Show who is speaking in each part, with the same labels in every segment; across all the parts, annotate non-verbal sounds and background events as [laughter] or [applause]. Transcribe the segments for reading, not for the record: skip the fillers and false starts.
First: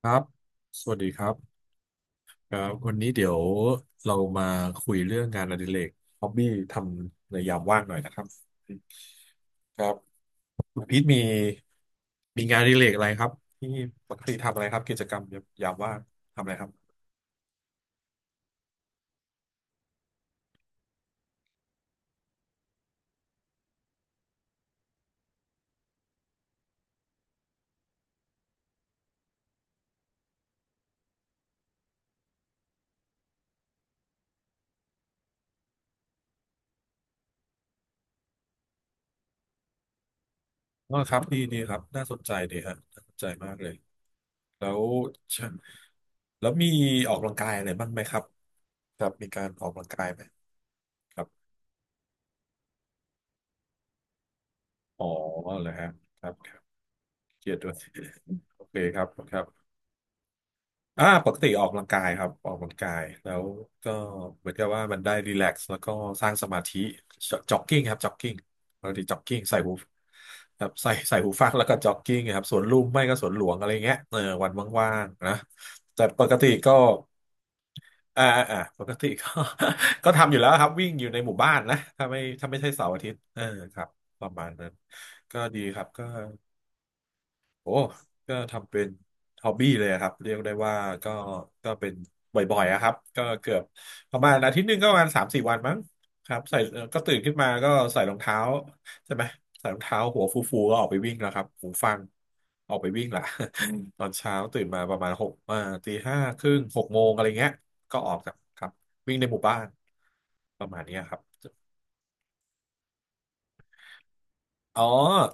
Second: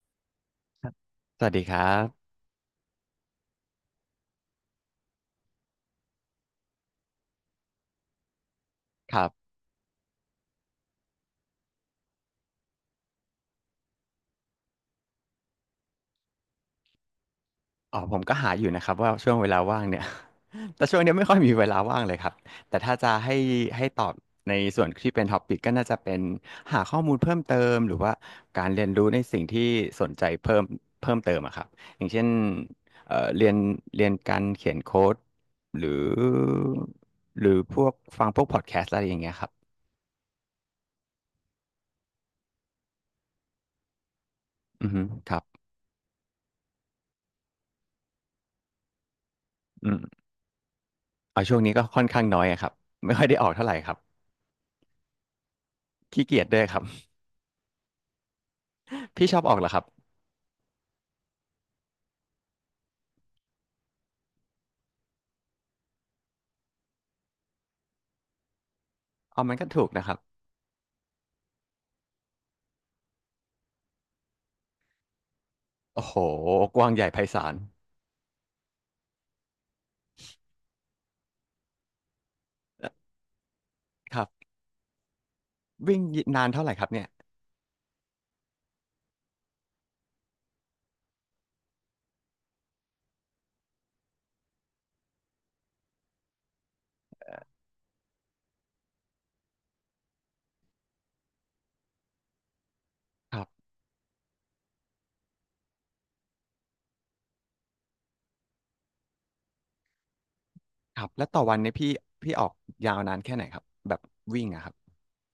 Speaker 1: ครับส
Speaker 2: ครับ
Speaker 1: วัสดีครับ
Speaker 2: สวัสดีครับ
Speaker 1: ครับวันนี้เดี๋ยวเรามาคุยเรื่องงานอดิเรกฮอบบี้ทำในยามว่างหน่อยนะครับ
Speaker 2: ครับ
Speaker 1: ครับคุณพีทมีงานอดิเรกอะไรครับที่ปกติทำอะไรครับกิจกรรมยามว่างทำอะไรครับ
Speaker 2: อ๋อผมก็หาอยู่นะครับว่าช่วงเวลาว่างเนี่ย [laughs] แต่ช่วงเนี้ยไม่ค่อยมีเวลาว่างเลยครับแต่ถ้าจะให้ตอบในส่วนที่เป็นท็อปิกก็น่าจะเป็นหาข้อมูลเพิ่มเติมหรือว่าการเรียนรู้ในสิ่งที่สนใจเพิ่มเติมอะครับอย่างเช่นเรียนการเขียนโค้ดหรือพวกฟังพวกพอดแคสต์อะไรอย่างเงี้ยครับ
Speaker 1: อ๋อครับดีดีครับน่าสนใจดีฮะน่าสนใจมากเลยแล้ว
Speaker 2: อือฮึครั
Speaker 1: เชิ
Speaker 2: บ
Speaker 1: แล้วมีออกกำลังกายอะไรบ้างไหมครับครับมีการออกกำลั
Speaker 2: อื
Speaker 1: ง
Speaker 2: ม
Speaker 1: กายไหมครับ
Speaker 2: เอาช่วงนี้ก็ค่อนข้างน้อยอะครับไม่ค่อยได้ออกเท่าไหร่ครับ
Speaker 1: อ๋อเหรอฮะค
Speaker 2: ขี้
Speaker 1: รับ
Speaker 2: เกียจ
Speaker 1: ครั
Speaker 2: ด้ว
Speaker 1: บ
Speaker 2: ยครับ
Speaker 1: เครียดด้วย [laughs] โอเคครับ
Speaker 2: พี่
Speaker 1: ค
Speaker 2: ชอ
Speaker 1: รั
Speaker 2: บ
Speaker 1: บ
Speaker 2: ออกเหรอครับ
Speaker 1: อ่าปกติออกกำลังกายครับออกกำลังกายแล้วก็เหมือนกับว่ามันได้รีแลกซ์แล้วก็สร้างสมาธิจ็อกกิ้งครับจ็อกกิ้งปกติจ็อกกิ้ง
Speaker 2: เอามั
Speaker 1: ใส่
Speaker 2: นก็
Speaker 1: หู
Speaker 2: ถูกนะครับ
Speaker 1: ครับใส่หูฟังแล้วก็จ็อกกิ้งครับสวนลุมไม่ก็สวนหลวงอะไรเงี้ยเออวันว่างๆนะแต่
Speaker 2: โอ้โห
Speaker 1: ปกติก็
Speaker 2: กว้างใหญ่ไพศาล
Speaker 1: อ่าปกติก็ [laughs] ก็ทำอยู่แล้วครับวิ่งอยู่ในหมู่บ้านนะถ้าไม่ใช่เสา
Speaker 2: เอ่อ
Speaker 1: ร์อาทิตย์เออครับ
Speaker 2: ค
Speaker 1: ป
Speaker 2: รับ
Speaker 1: ระมาณนั้นก็ดีครับ
Speaker 2: วิ่ง
Speaker 1: ก็
Speaker 2: นานเท่าไหร่ครับเนี่ย
Speaker 1: โอ้ก็ทำเป็นฮอบบี้เลยอะครับเรียกได้ว่าก็เป็นบ่อยๆอะครับก็เกือบประมาณอาทิตย์หนึ่งก็ประมาณ3-4 วันมั้งครับใส่ก็ตื่นขึ้นมาก็ใส่รองเท้าใช่ไหมใส่รองเท้าหัวฟูๆก็ออกไปวิ่งแล้วครับหูฟังออกไปวิ่งละ
Speaker 2: ครั
Speaker 1: [laughs]
Speaker 2: บ
Speaker 1: อืมตอนเช้าตื่นมาประมาณหกตีห้าครึ่งหกโมงอะไรเงี้ยก็ออกจากครับวิ่งในหมู่บ้านประมาณเนี้
Speaker 2: ค
Speaker 1: ย
Speaker 2: รับ
Speaker 1: ครั
Speaker 2: แล้วต่อ
Speaker 1: บ
Speaker 2: วันเนี่ยพี่ออกยาวนานแค่ไหนครับแบบวิ่งอะครับ
Speaker 1: อ๋อ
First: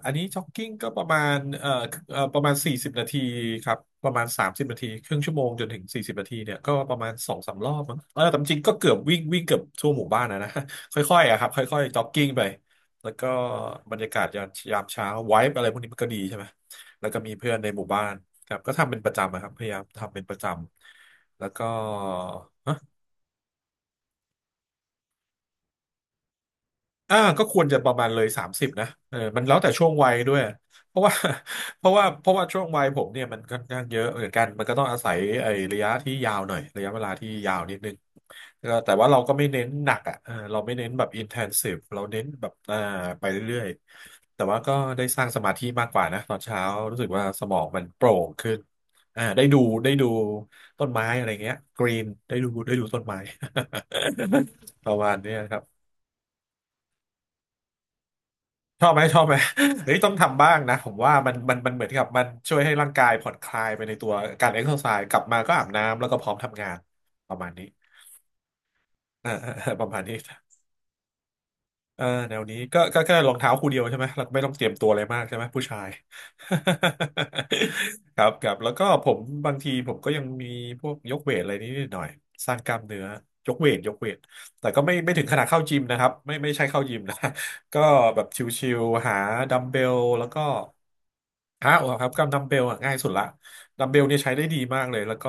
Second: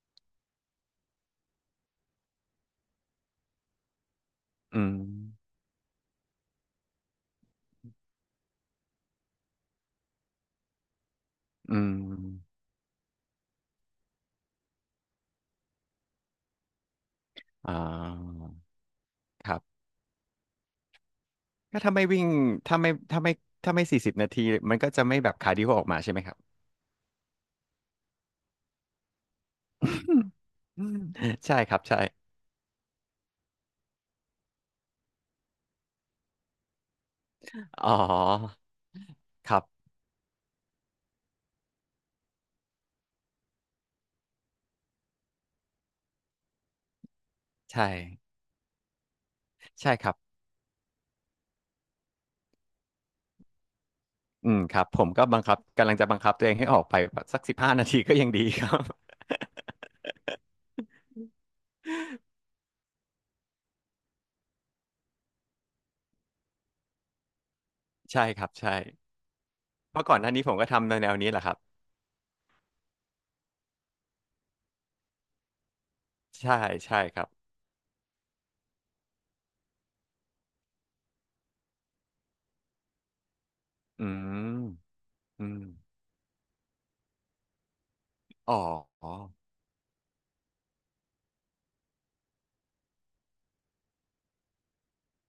Speaker 1: อันนี้จ็อกกิ้งก็ประมาณประมาณสี่สิบนาทีครับ ประมาณสามสิบนา
Speaker 2: อื
Speaker 1: ที
Speaker 2: ม
Speaker 1: ครึ่งชั่วโมงจนถึงสี่สิบนาทีเนี่ยก็ประมาณ2-3 รอบมั้งเออแต่จริงๆก็เกือบวิ่งวิ่งเกือบทั่วหมู่บ้านนะนะ [laughs] ค่อยๆอะครับ
Speaker 2: อื
Speaker 1: ค่อยๆจ็อกกิ้งไป
Speaker 2: ม
Speaker 1: แล้วก็บรรยากาศยามเช้าไวบ์อะไรพวกนี้มันก็ดีใช่ไหม แล้วก็มีเพื่อนใน
Speaker 2: อ่
Speaker 1: หมู่บ้าน
Speaker 2: า
Speaker 1: ครับก็ทำเป็นประจำอะครั
Speaker 2: ค
Speaker 1: บ
Speaker 2: รั
Speaker 1: พยา
Speaker 2: บ
Speaker 1: ยามทำเป็นประจำแล้วก็
Speaker 2: ก็ถ้าไม่วิ่งถ้าไม่ถ้าไม่ถ้าไม่40 นาทีมันก็จะไม่แบบคาร์ดิโอออกมาใช่ไหมครับ
Speaker 1: อ่าก็ควรจะประมาณเลยสามสิบนะเออมันแล้วแต่ช่วงวัยด้วย
Speaker 2: อื
Speaker 1: เพ
Speaker 2: ม
Speaker 1: ราะว่า
Speaker 2: [laughs] ใช่ครั
Speaker 1: [laughs]
Speaker 2: บ
Speaker 1: เพราะ
Speaker 2: ใช่
Speaker 1: ว่าเพราะว่าช่วงวัยผมเนี่ยมันค่อนข้างเยอะเหมือนกันมันก็ต้องอาศัยไอ้ระยะที่ยาวหน่อยระยะเวลาที่ยาวนิด
Speaker 2: อ๋
Speaker 1: นึ
Speaker 2: อ
Speaker 1: งก็แต่ว่าเราก็ไม่
Speaker 2: ครั
Speaker 1: เน้
Speaker 2: บ
Speaker 1: นหนักอ่ะเออเราไม่เน้นแบบ intensive เราเน้นแบบอ่าไปเรื่อยๆแต่ว่าก็ได้สร้างสมาธิมากกว่านะตอนเช้ารู้สึกว่าสมองมัน
Speaker 2: ใช่
Speaker 1: โปร่งขึ้นอ่าได้
Speaker 2: ใช่
Speaker 1: ดู
Speaker 2: ครับ
Speaker 1: ต้นไม้อะไรเงี้ยกรีนได้ดูต้นไม้
Speaker 2: อืมครั
Speaker 1: [laughs]
Speaker 2: บ
Speaker 1: ประ
Speaker 2: ผม
Speaker 1: มาณ
Speaker 2: ก็
Speaker 1: เนี้
Speaker 2: บั
Speaker 1: ย
Speaker 2: ง
Speaker 1: ค
Speaker 2: คับ
Speaker 1: รับ
Speaker 2: กำลังจะบังคับตัวเองให้ออกไปแบบสักสิบห้านาทีก็ยังดีครั
Speaker 1: ช
Speaker 2: บ
Speaker 1: อบไหมชอบไหม [laughs] เฮ้ยต้องทำบ้างนะผมว่ามันเหมือนกับมันช่วยให้ร่างกายผ่อนคลายไปในตัวการเอ็กซ์ไซส์กลับมาก็อาบน้ำแล้วก็พร้อมทำงานประมาณนี้
Speaker 2: ใช่ครับใช่
Speaker 1: เออเออเออประ
Speaker 2: เพ
Speaker 1: มาณ
Speaker 2: ราะ
Speaker 1: นี้
Speaker 2: ก่อนหน้านี้ผมก็ทำในแนวนี้แหละครับ
Speaker 1: เออแนวนี้ก็แค่รองเท้าคู่เดียวใช่ไหมเราก็ไม่ต้องเตรียมตัวอะไรมากใช่ไหมผู้ชาย
Speaker 2: ใช่ใช่ครับ
Speaker 1: [laughs] ครับครับแล้วก็ผมบางทีผมก็ยังมีพวกยกเวทอะไรนิดหน่อยสร้างกล้ามเนื้อยกเวทยก
Speaker 2: อื
Speaker 1: เวทแต่ก็ไม่
Speaker 2: ม
Speaker 1: ไม่ถึงขนา
Speaker 2: อื
Speaker 1: ดเข้า
Speaker 2: ม
Speaker 1: จิมนะครับไม่ไม่ใช่เข้ายิมนะ [laughs] ก็แบบ
Speaker 2: อ๋อ
Speaker 1: ชิว
Speaker 2: อ๋
Speaker 1: ๆ
Speaker 2: อ
Speaker 1: หาดัมเบลแล้วก็หาเอาครับกับดัมเบลอะง่ายสุดละดัมเบลเนี่ยใช้ได้ดีมากเลยแล้วก็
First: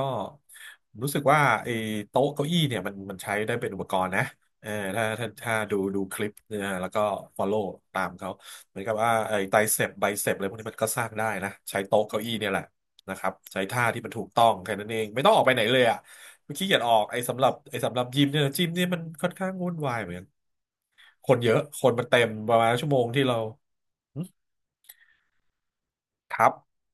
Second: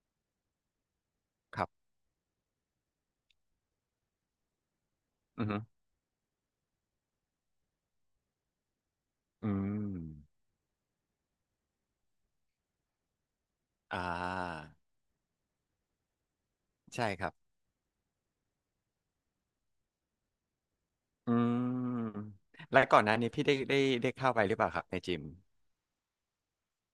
Speaker 1: รู้สึกว่า
Speaker 2: ครั
Speaker 1: ไอ้
Speaker 2: บ
Speaker 1: โต๊ะเก้าอี้เนี่ยมันมันใช้ได้เป็นอุปกรณ์นะ เออ
Speaker 2: อือ
Speaker 1: ถ้า
Speaker 2: ฮึ
Speaker 1: ดูคลิปเนี่ยแล้วก็ follow ตามเขาเหมือนกับว่าไอ้
Speaker 2: อื
Speaker 1: ไตรเซ
Speaker 2: ม
Speaker 1: ปไบเซปอะไรพวกนี้มันก็สร้างได้นะใช้โต๊ะเก้าอี้เนี่ยแหละนะครับใช้ท่า
Speaker 2: อ่
Speaker 1: ที่มันถูกต้อง
Speaker 2: า
Speaker 1: แค่นั้นเองไม่ต้องออกไปไหนเลยอ่ะไม่ขี้เกียจออก
Speaker 2: ใช่ครับ
Speaker 1: ไอ้สำหรับยิมเนี่ยจิมเนี่ยมันค่อนข้างวุ่นวายเหมือนกันค
Speaker 2: อื
Speaker 1: นเยอะคนมันเต็
Speaker 2: ม
Speaker 1: มประมาณ
Speaker 2: และ
Speaker 1: ชั่วโม
Speaker 2: ก่อน
Speaker 1: ง
Speaker 2: หน้า
Speaker 1: ที่
Speaker 2: นี้
Speaker 1: เรา
Speaker 2: พี่ได้ได้เข้าไปหรือเปล่าครับในจิม
Speaker 1: ครับ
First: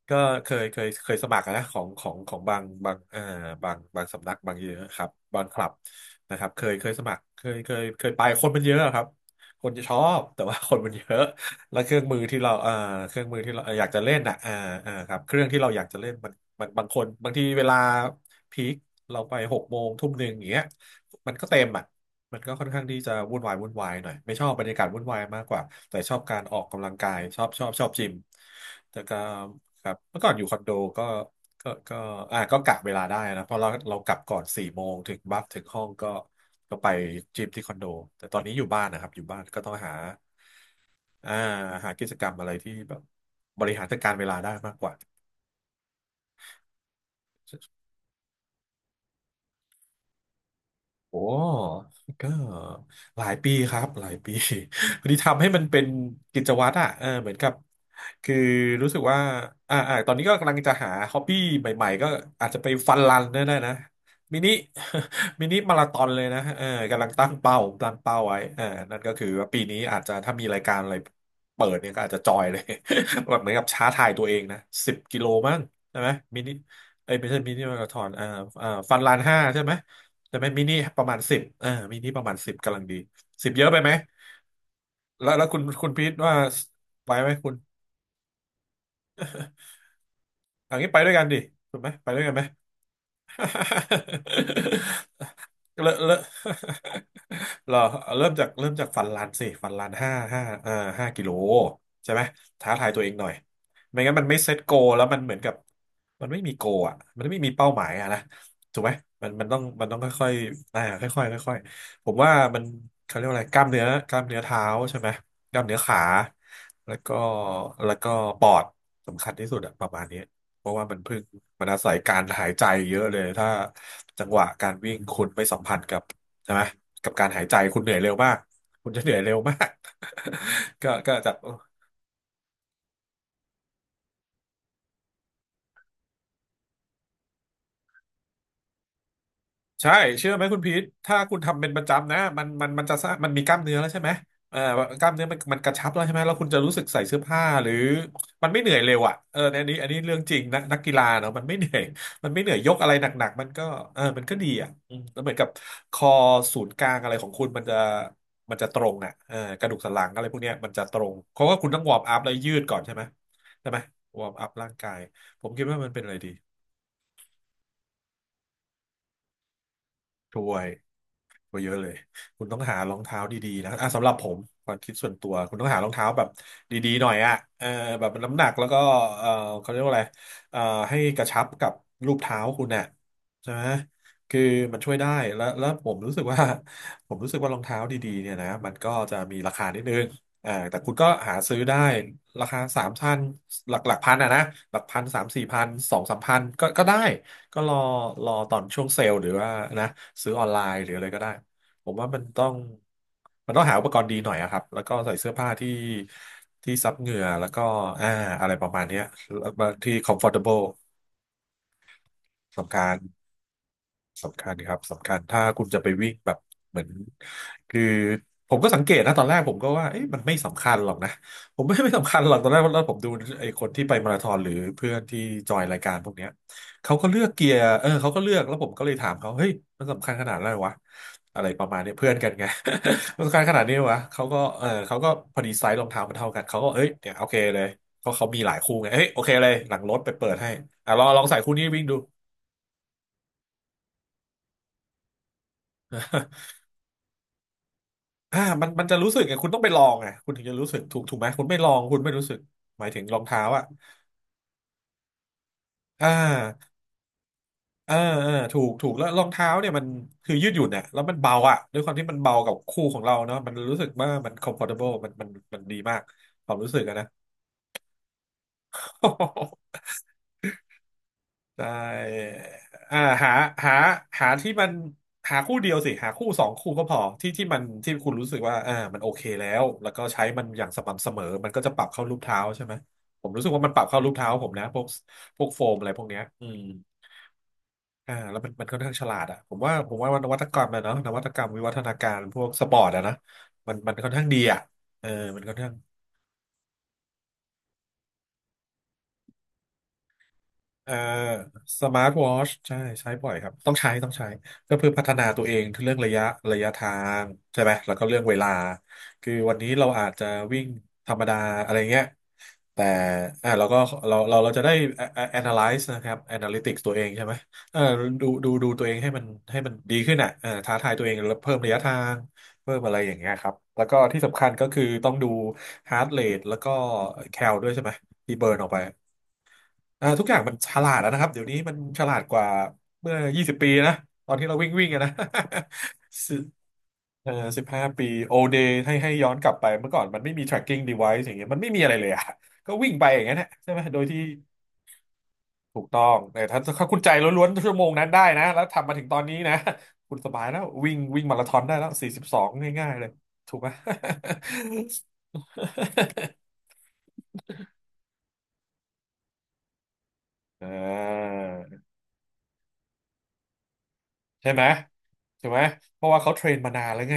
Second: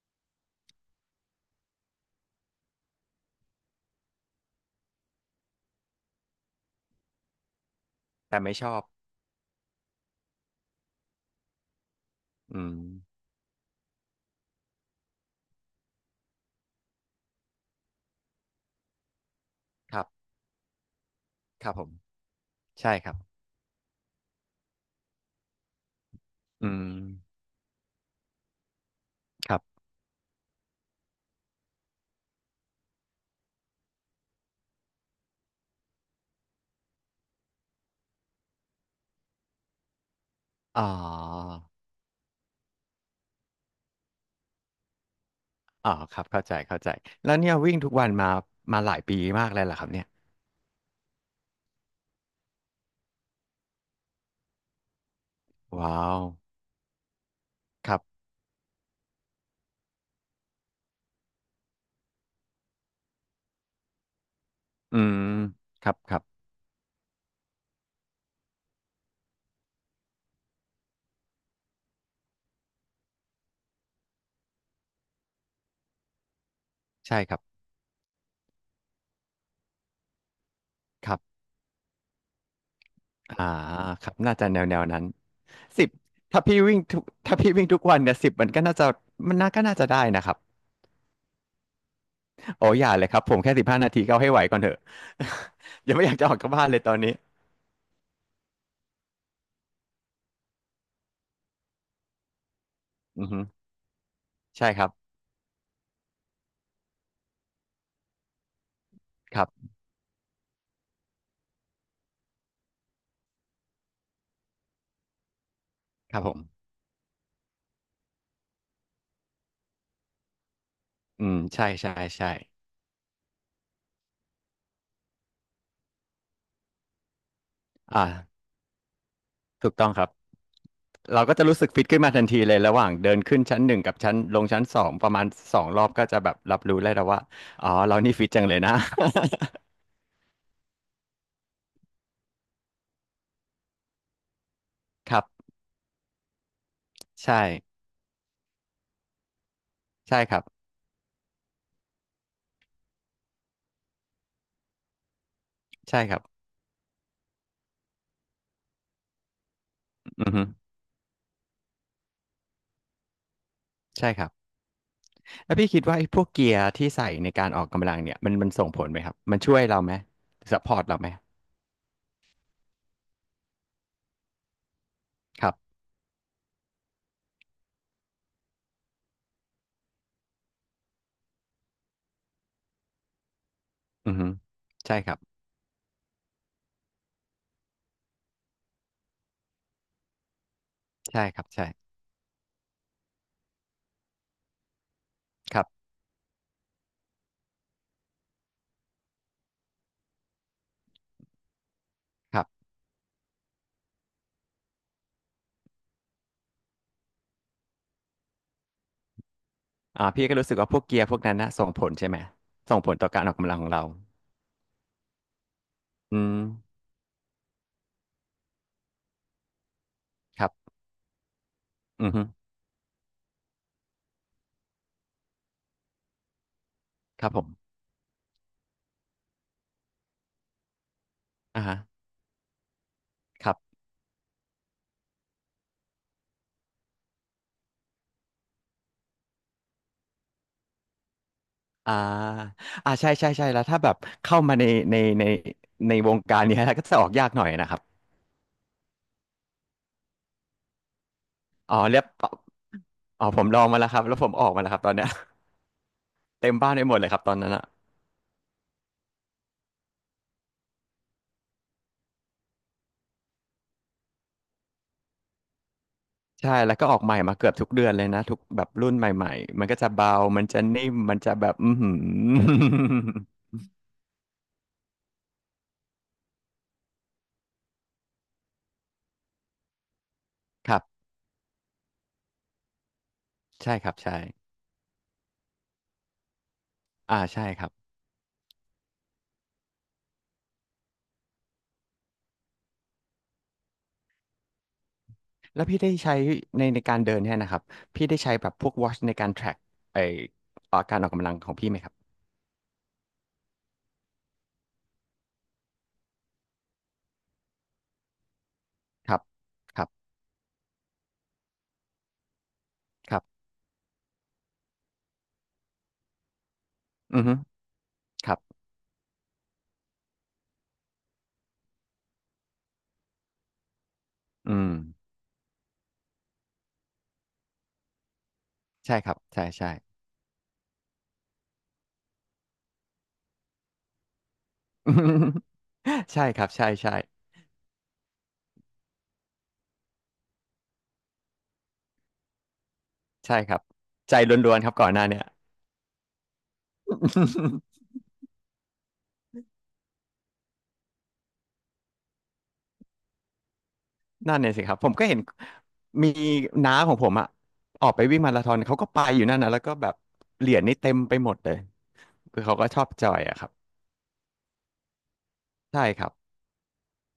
Speaker 1: ก็เคยสมัครนะของบางบางสำนักบางเยอะครับบางคลับนะครับเคยสมัครเคยไป
Speaker 2: แต่
Speaker 1: คน
Speaker 2: ไม่
Speaker 1: มัน
Speaker 2: ช
Speaker 1: เย
Speaker 2: อ
Speaker 1: อะ
Speaker 2: บ
Speaker 1: ครับคนจะชอบแต่ว่าคนมันเยอะแล้วเครื่องมือที่เรา
Speaker 2: อืม
Speaker 1: เครื่องมือที่เราอยากจะเล่นอ่ะครับเครื่องที่เราอยากจะเล่นมันมันบางคนบางทีเวลาพีคเราไปหกโมง
Speaker 2: ครั
Speaker 1: ทุ่
Speaker 2: บ
Speaker 1: มหนึ่งอย่างเงี้ยมันก็เต็
Speaker 2: ค
Speaker 1: ม
Speaker 2: รับผ
Speaker 1: อ่ะ
Speaker 2: ม
Speaker 1: มันก็ค่อนข้าง
Speaker 2: ใช่
Speaker 1: ที่
Speaker 2: ค
Speaker 1: จะ
Speaker 2: รับ
Speaker 1: วุ่นวายวุ่นวายหน่อยไม่ชอบบรรยากาศวุ่นวายมากกว่าแต่ชอบการออก
Speaker 2: อืม
Speaker 1: กำลังกายชอบจิมแต่ก็
Speaker 2: ครับ
Speaker 1: ครับเมื่อก่อนอยู่คอนโดก็ก็ก็อ่าก็กะเวลาได้นะเพราะเรากลับก่อน4 โมงถึงบัฟถึงห้องก็ไปจิมที่คอนโดแต่ตอนนี้อยู่บ้านนะครับอยู่บ้านก็ต้อง
Speaker 2: อ๋
Speaker 1: อ่า
Speaker 2: อ
Speaker 1: หากิจกรรมอะไรที่แบบบริหารจัดการเวลาได้มากกว่า
Speaker 2: อ๋อครับเข้าใจเข้าใจแล้วเนี่ยวิ่งทุกวันมาหลายปีมากแล้วเหรอครับเนี่ย
Speaker 1: โอ้ก็หลายปีครับหลายปี [laughs] พอดีทำให้มันเป็น
Speaker 2: ว้าว
Speaker 1: กิจวัตรอ่ะเออเหมือนกับ
Speaker 2: ครับ
Speaker 1: คือรู้สึกว่าตอนนี้ก็กำลังจะหาฮอบบี้ใหม่ๆก็อาจจะไปฟันรันได้นะมินิ
Speaker 2: อืม
Speaker 1: [laughs] มินิมา
Speaker 2: ค
Speaker 1: รา
Speaker 2: รั
Speaker 1: ธ
Speaker 2: บ
Speaker 1: อน
Speaker 2: ครั
Speaker 1: เล
Speaker 2: บ
Speaker 1: ยนะเออกำลังตั้งเป้าไว้เออนั่นก็คือว่าปีนี้อาจจะถ้ามีรายการอะไรเปิดเนี่ยก็อาจจะจอยเลย [laughs] แบบเหมือนกับท้าทายตัวเองนะ10 กิโลมั้งใช่ไหมมินิเอ้ย
Speaker 2: ใช่
Speaker 1: ไม่
Speaker 2: ค
Speaker 1: ใช่
Speaker 2: รับ
Speaker 1: มินิมาราธอนอ่าฟันลันห้าใช่ไหม แต่เป็นมินิประ
Speaker 2: ค
Speaker 1: มา
Speaker 2: รั
Speaker 1: ณ10
Speaker 2: บ
Speaker 1: เออมินิประมาณสิบกำลังดี
Speaker 2: อ่า
Speaker 1: สิบเยอะไปไหม
Speaker 2: ครับ น่าจะแนวแนวนั้น
Speaker 1: แล้วคุณ
Speaker 2: สิ
Speaker 1: คุ
Speaker 2: บ
Speaker 1: ณพีทว่า
Speaker 2: ถ้าพี่วิ่งทุก
Speaker 1: ไปไหม
Speaker 2: ถ้า
Speaker 1: คุ
Speaker 2: พี่
Speaker 1: ณ
Speaker 2: วิ่งทุกวันเนี่ยสิบมันก็น่าจะมันน่าก็น่าจะได้นะครับ
Speaker 1: อันนี้ไปด้วยกันดิถูกไหมไปด้วยกันไหม
Speaker 2: โอ้อย่าเลยครับผมแค่สิบห้านาทีก็เอาให้ไหวก่อนเถอะ
Speaker 1: [laughs]
Speaker 2: [laughs]
Speaker 1: เริ่
Speaker 2: ยั
Speaker 1: ม
Speaker 2: งไม่อยา
Speaker 1: เริ่
Speaker 2: ก
Speaker 1: ม
Speaker 2: จะออกจากบ้านเลยตอนนี้
Speaker 1: [laughs] เหรอเริ่มจากฟันรันสิฟันรันห้าห้าเอ่อ5 กิโลใช่ไหมท้าทายตัวเองห
Speaker 2: อื
Speaker 1: น่
Speaker 2: อ
Speaker 1: อย
Speaker 2: ฮึ
Speaker 1: ไม่งั้นมันไม่เซ็ต
Speaker 2: ใช่
Speaker 1: โก
Speaker 2: ครับ
Speaker 1: แล้วมันเหมือนกับมันไม่มีโกอ่ะมันไม่มีเป้าหมายอ่ะนะถูกไหมมัน
Speaker 2: ค
Speaker 1: มั
Speaker 2: รั
Speaker 1: นต้อง
Speaker 2: บ
Speaker 1: มันต้องค่อยๆผมว่ามันเขาเรียกว่าอะไรกล้ามเนื้อเท้าใช่ไหมกล้ามเนื้อขา
Speaker 2: ครับผม
Speaker 1: แล้วก็แล้วก็ปอดสำคัญที่สุดอะประมาณนี้ เพราะว่ามันพึ่ง
Speaker 2: อืมใช่
Speaker 1: มันอา
Speaker 2: ใช่
Speaker 1: ศัยการ
Speaker 2: ใช่
Speaker 1: หายใจเยอะเลยถ้าจังหวะการวิ่งคุณไม่สัมผัสกับใช่ไหมกับการหายใจคุณเหนื่อย
Speaker 2: อ่า
Speaker 1: เร็วมากคุณจะเหนื่อยเร็วมาก
Speaker 2: ถูกต้องครับ
Speaker 1: [laughs] ก็
Speaker 2: เรา
Speaker 1: จะ
Speaker 2: ก็จะรู้สึกฟิตขึ้นมาทันทีเลยระหว่างเดินขึ้นชั้นหนึ่งกับชั้นลงชั้นสองประมาณสองรอบก็จะแบบรับรู้ได้แล้วว่าอ๋อเรานี่ฟิตจังเลยนะ
Speaker 1: ใช่เชื่อไหมคุณพีทถ้าคุณทำเป็นประจำนะมันจะสร้างมันมีกล้ามเนื้อแล้วใช่ไหมเอ่อกล้า
Speaker 2: [laughs] ค
Speaker 1: ม
Speaker 2: รั
Speaker 1: เนื้อ
Speaker 2: บ
Speaker 1: มันกระชับแล้วใช่ไหมแล้วคุณจะรู้สึกใส่เสื้อ
Speaker 2: ใช่
Speaker 1: ผ้าหรือมันไม่เหนื่อยเร็วอ่ะเออในอันนี้เรื่อ
Speaker 2: ใช่
Speaker 1: ง
Speaker 2: ค
Speaker 1: จริ
Speaker 2: รั
Speaker 1: ง
Speaker 2: บ
Speaker 1: นะนักกีฬาเนาะมันไม่เหนื่อย [laughs] มันไม่เหนื่อยยกอะไรหนักๆมันก็เออมันก็ดีอ่ะอืมแล้วเหมือนกับค
Speaker 2: ใช่
Speaker 1: อ
Speaker 2: ครับ
Speaker 1: ศูนย์กลางอะไรของคุณมันจะตรงอ่ะเออกระดูกสันหลังอะ
Speaker 2: อื
Speaker 1: ไร
Speaker 2: อ
Speaker 1: พวก
Speaker 2: ฮึ
Speaker 1: เนี้ยมันจะตรงเพราะว่าคุณต้องวอร์มอัพแล้วยืดก่อนใช่ไหมใช่ไหม
Speaker 2: ใช่ค
Speaker 1: วอ
Speaker 2: รั
Speaker 1: ร์
Speaker 2: บ
Speaker 1: มอัพร่างกายผม
Speaker 2: แล้ว
Speaker 1: คิด
Speaker 2: พี่
Speaker 1: ว่า
Speaker 2: คิด
Speaker 1: มัน
Speaker 2: ว่า
Speaker 1: เป็น
Speaker 2: ไอ้
Speaker 1: อะไร
Speaker 2: พวก
Speaker 1: ดี
Speaker 2: เกียร์ที่ใส่ในการออกกำลังเนี่ยมันส่งผลไหมครับ มันช่วยเราไหม
Speaker 1: ช่ว
Speaker 2: ซัพ
Speaker 1: ย
Speaker 2: พอร์ตเราไหม
Speaker 1: ก็เยอะเลย คุณต้องหารองเท้าดีๆนะอ่ะสำหรับผมความคิดส่วนตัว
Speaker 2: ครั
Speaker 1: คุณต้อง
Speaker 2: บ
Speaker 1: หารองเท้าแบบดีๆหน่อยอ่ะเออแบบน้ำหนักแล้วก็เออเขาเรียกว่าอะไรเออให้กระชับกับรูปเท้าคุณน่ะใช่ไหม
Speaker 2: อือฮึ
Speaker 1: คือมันช่ว
Speaker 2: ใช่
Speaker 1: ย
Speaker 2: ค
Speaker 1: ได้
Speaker 2: รับ
Speaker 1: แล้วผมรู้สึกว่า [laughs] ผมรู้สึกว่ารองเท้าดีๆเนี่ยนะมันก็จะมีราคานิดนึงแต่คุณก็
Speaker 2: ใช่
Speaker 1: หา
Speaker 2: ครับ
Speaker 1: ซื้อ
Speaker 2: ใช่
Speaker 1: ได้ราคาสามพันหลักพันอ่ะนะหลักพันสามสี่
Speaker 2: ค
Speaker 1: พั
Speaker 2: รั
Speaker 1: น
Speaker 2: บ
Speaker 1: สองสามพันก็ได้ ก็รอตอนช่วงเซลล์หรือว่านะซื้อออนไลน์หรืออะไรก็ได้ผมว่ามัน
Speaker 2: ค
Speaker 1: ต้
Speaker 2: รั
Speaker 1: อง
Speaker 2: บ
Speaker 1: มันต้องหาอุปกรณ์ดีหน่อยอะครับแล้วก็ใส่เสื้อผ้าที่ซับเหงื่อแล้วก็อ่าอะไรประมาณเนี้ยแล้วบางที่
Speaker 2: อ่าพี่ก็รู้สึก
Speaker 1: comfortable
Speaker 2: ว่าพวกเกียร์พวกนั้นนะส่งผลใช่ไหม
Speaker 1: สำ
Speaker 2: ส่ง
Speaker 1: คั
Speaker 2: ผล
Speaker 1: ญ
Speaker 2: ต่อการออกกำลังของเรา
Speaker 1: สำคัญครับสำคัญถ้าคุณจะไปวิ่ง
Speaker 2: อื
Speaker 1: แบ
Speaker 2: ม
Speaker 1: บเหมือนคือผมก็สังเกตนะตอนแรกผมก็ว่าเอ๊ะมันไม่
Speaker 2: ครั
Speaker 1: สำคั
Speaker 2: บ
Speaker 1: ญหรอกนะผมไม่ [laughs] ไม่
Speaker 2: อื
Speaker 1: สำ
Speaker 2: อ
Speaker 1: คัญ
Speaker 2: ฮึ
Speaker 1: หรอกตอนแรกแล้วผมดูไอ้คนที่ไปมาราธอนหรือเพื่อนที่จอยรายการพวกเนี้ยเขาก็เลื
Speaker 2: ค
Speaker 1: อ
Speaker 2: รั
Speaker 1: ก
Speaker 2: บผ
Speaker 1: เกียร์
Speaker 2: ม
Speaker 1: เออเขาก็เลือกแล้วผมก็เลยถามเขาเฮ้ยมันสำคัญขนาดนั้นเลยวะอะไรป
Speaker 2: อ่า
Speaker 1: ระ
Speaker 2: ฮะ
Speaker 1: มาณเนี้ยเพื่อนกันไง [laughs] มันสำคัญ
Speaker 2: ค
Speaker 1: ข
Speaker 2: รั
Speaker 1: นาดนี้
Speaker 2: บ
Speaker 1: เลยวะเขาก็เออเขาก็พอดีไซส์รองเท้ามันเท่ากันเขาก็เอ้ยเนี่ยโอเคเลยเพราะเขามีหลายคู่ไงเฮ้ยโอเคเลยหลังรถไปเปิดให้อ่ะลองลองใส่คู่นี้วิ่ง
Speaker 2: อ่า
Speaker 1: ดู
Speaker 2: อ่าใช่ใช่ใช่แล้วถ้าแบบเข้ามาในในในในวงการเนี้ยแล้วก็จะออกยากหน่อยนะครับ
Speaker 1: อ่ามันมันจะรู้สึกไงคุณต้องไปลองไงคุณถึงจะรู้สึกถูกไหมคุณไม่ลอ
Speaker 2: อ๋อ
Speaker 1: งคุ
Speaker 2: เรี
Speaker 1: ณ
Speaker 2: ยบ
Speaker 1: ไม่รู้สึกหมายถึงรอง
Speaker 2: อ๋อผ
Speaker 1: เท้า
Speaker 2: มลอ
Speaker 1: อ่ะ
Speaker 2: งมาแล้วครับแล้วผมออกมาแล้วครับตอนเนี้ย
Speaker 1: อ่
Speaker 2: เต็มบ้า
Speaker 1: า
Speaker 2: นไปหมดเลยครับตอนนั้นอ่ะ
Speaker 1: เออเออถูกแล้วรองเท้าเนี่ยมันคือยืดหยุ่นเนี่ยแล้วมันเบาอ่ะด้วยความที่มันเบากับคู่ของเราเนาะมันรู้สึกว่ามัน comfortable มันดีมากควา
Speaker 2: ใช่
Speaker 1: มรู้
Speaker 2: แล้
Speaker 1: สึ
Speaker 2: ว
Speaker 1: ก
Speaker 2: ก็อ
Speaker 1: อะ
Speaker 2: อก
Speaker 1: นะ
Speaker 2: ใหม่มาเกือบทุกเดือนเลยนะทุกแบบรุ่นใหม่ๆมันก็
Speaker 1: [laughs]
Speaker 2: จะเบามันจะนิ่มมันจะแบบ
Speaker 1: ได
Speaker 2: อือหื
Speaker 1: ้
Speaker 2: อ
Speaker 1: อ่าหาหาหาที่มันหาคู่เดียวสิหาคู่สองคู่ก็พอที่มันที่คุณรู้สึกว่ามันโอเคแล้วแล้วก็ใช้มันอย่า
Speaker 2: [laughs]
Speaker 1: ง
Speaker 2: ครั
Speaker 1: ส
Speaker 2: บ
Speaker 1: ม่ำเสมอมันก็จะปรับเข้ารูปเท้าใช่ไหมผมรู้สึกว่ามัน
Speaker 2: ใช่
Speaker 1: ปรับ
Speaker 2: ครับ
Speaker 1: เข้ารูป
Speaker 2: ใช่
Speaker 1: เท้าผมนะพวกพวกโฟมอะไรพวกเนี้ยอืม
Speaker 2: อ่าใช่ครับ
Speaker 1: แล้วมันค่อนข้างฉลาดอ่ะผมว่านวัตกรรมอะเนาะนวัตกรรมวิวัฒนาการพวกสปอร์ตอะนะมันค่อนข้างดีอ่ะเออมันค่อน
Speaker 2: แล้ว
Speaker 1: ข้าง
Speaker 2: พี่ได้ใช้ในการเดินเนี่ยนะครับพี่ได้ใช้แบบพวก watch ในการ track ไออา
Speaker 1: อ่า
Speaker 2: การออกกำลังของพี่ไหม
Speaker 1: ส
Speaker 2: ครั
Speaker 1: มาร์ท
Speaker 2: บ
Speaker 1: วอชใช่ใช้บ่อยครับต้องใช้ก็เพื่อพัฒนาตัวเองเรื่องระยะทางใช่ไหมแล้วก็เรื่องเวลา
Speaker 2: ครับ
Speaker 1: คือวันนี้
Speaker 2: ค
Speaker 1: เรา
Speaker 2: รั
Speaker 1: อา
Speaker 2: บ
Speaker 1: จจะวิ่งธรรมดาอะไรเงี้ยแต่
Speaker 2: ครับ
Speaker 1: เราก็เราจะได้ a- n a l y z e นะครับ analytics ตัวเอง
Speaker 2: อื
Speaker 1: ใช่
Speaker 2: อ
Speaker 1: ไหม
Speaker 2: ฮึ
Speaker 1: เออดู
Speaker 2: ครับ
Speaker 1: ดูดูตัวเองให้มันให้มันดีขึ้นอ่ะเออท้าทายตัวเองแล้วเพิ่มระยะทางเพิ่มอะไรอย่างเงี้ยครับแล้วก็ที่สำคัญ
Speaker 2: อื
Speaker 1: ก็
Speaker 2: ม
Speaker 1: คือต้องดู heart rate แล้วก็แคลด้วยใช่ไหมที่เบิร์นออกไป
Speaker 2: ใช่ครับใช่ใช่
Speaker 1: ทุกอย่างมันฉลาดแล้วนะครับเดี๋ยวนี้มันฉลาดกว่าเมื่อ20ปีนะตอนที่เราวิ่งวิ่งอะนะ
Speaker 2: [laughs] ใช่
Speaker 1: [laughs] สิ
Speaker 2: ครับใช่ใช่
Speaker 1: เอ่อ15ปีโอเดย์ให้ให้ย้อนกลับไปเมื่อก่อนมันไม่มี tracking device อย่างเงี้ยมันไม่มีอะไรเลยอะก็วิ่งไปอย่างนั้
Speaker 2: ใช่
Speaker 1: นแหละ
Speaker 2: ครับ
Speaker 1: ใช่ไหมโดย
Speaker 2: ใจ
Speaker 1: ที่
Speaker 2: ล้วนๆครับก่อนหน้าเนี่ย
Speaker 1: ถูกต้องแต่ถ้าคุณใจล้วนๆชั่
Speaker 2: [laughs]
Speaker 1: วโมงนั้นได้นะแล้วทำมาถึงตอนนี้นะ [laughs] คุณสบายแล้ววิ่งวิ่งมาราธอนได้แล้ว42งง่ายๆเลยถูกไหม
Speaker 2: นั่นเนี่ยสิครับผมก็เห็นมีน้าของผมอะออกไปวิ่งมาราธอนเขาก็ไปอยู่นั่นนะแล้วก็แบบเหรีย
Speaker 1: [laughs]
Speaker 2: ญ
Speaker 1: อ่
Speaker 2: นี่เต็มไปหมดเลย
Speaker 1: า
Speaker 2: คือเขาก็ชอบจอยอะครับ
Speaker 1: ใช่ไหมใช่ไหม
Speaker 2: ใช่ค
Speaker 1: เพ
Speaker 2: รั
Speaker 1: ราะ
Speaker 2: บ
Speaker 1: ว่าเขาเทรนมานานแล้วไง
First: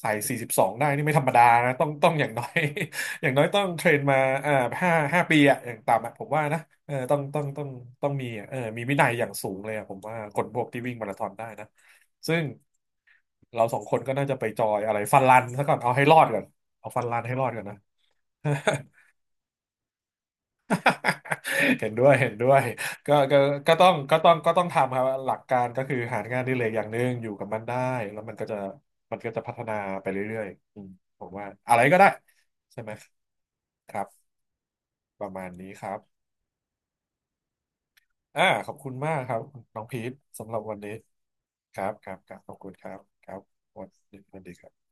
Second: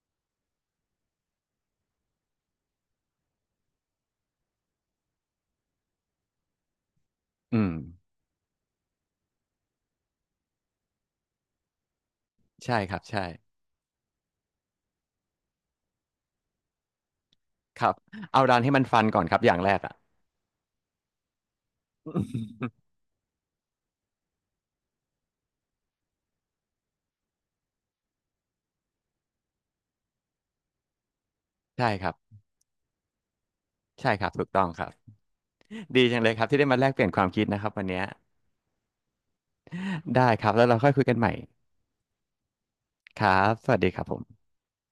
Speaker 1: ใส่สี่สิบสองได้นี่ไม่ธรรมดานะต้องอย่างน้อย [laughs] อย่างน้อยต้องเทรนมาอ่าห้าปีอะอย่างต่ำอะผมว่านะเออต้องต้อง
Speaker 2: อื
Speaker 1: ต้อง
Speaker 2: ม
Speaker 1: ต้องมีอะเออมีวินัยอย่างสูงเลยอะผมว่าคนพวกที่วิ่งมาราธอนได้นะซึ่ง
Speaker 2: ใช่ครับใช่
Speaker 1: เราสองคนก็น่าจะไปจอยอะไรฟันรันซะก่อนเอาให้รอดก่อนเอาฟันรันให้รอดก่อนนะ
Speaker 2: ครับเอาดันให้
Speaker 1: [laughs]
Speaker 2: มันฟันก่อนครับอย่างแรกอะ
Speaker 1: [laughs] เห็นด้วย
Speaker 2: [laughs]
Speaker 1: ก็ก็ต้องทำครับหลักการก็คือหางานอดิเรกอย่างหนึ่งอยู่กับมันได้ แล้วมันก็จะพัฒนาไปเรื่อยๆอืมผมว่าอะไร
Speaker 2: ใช่
Speaker 1: ก็
Speaker 2: ค
Speaker 1: ได้
Speaker 2: รับ
Speaker 1: ใช่ไหมครั
Speaker 2: ใช่ครับ
Speaker 1: บ
Speaker 2: ถูกต้องครับ
Speaker 1: ประมาณนี้ครับ
Speaker 2: ดีจังเลยครับที่ได้มาแลกเปลี่ยนความคิดนะครับวันเนี้ย
Speaker 1: ขอบคุณมากครับน้องพีท
Speaker 2: ได้ครั
Speaker 1: สำ
Speaker 2: บ
Speaker 1: หรับ
Speaker 2: แล้ว
Speaker 1: วั
Speaker 2: เรา
Speaker 1: น
Speaker 2: ค่
Speaker 1: นี้
Speaker 2: อยคุยกันใหม่
Speaker 1: ครับขอบคุณครับ
Speaker 2: ค
Speaker 1: ค
Speaker 2: รั
Speaker 1: รับ
Speaker 2: บสวัส
Speaker 1: วัน
Speaker 2: ดีครับผ
Speaker 1: ดีวั
Speaker 2: ม
Speaker 1: นดีครับ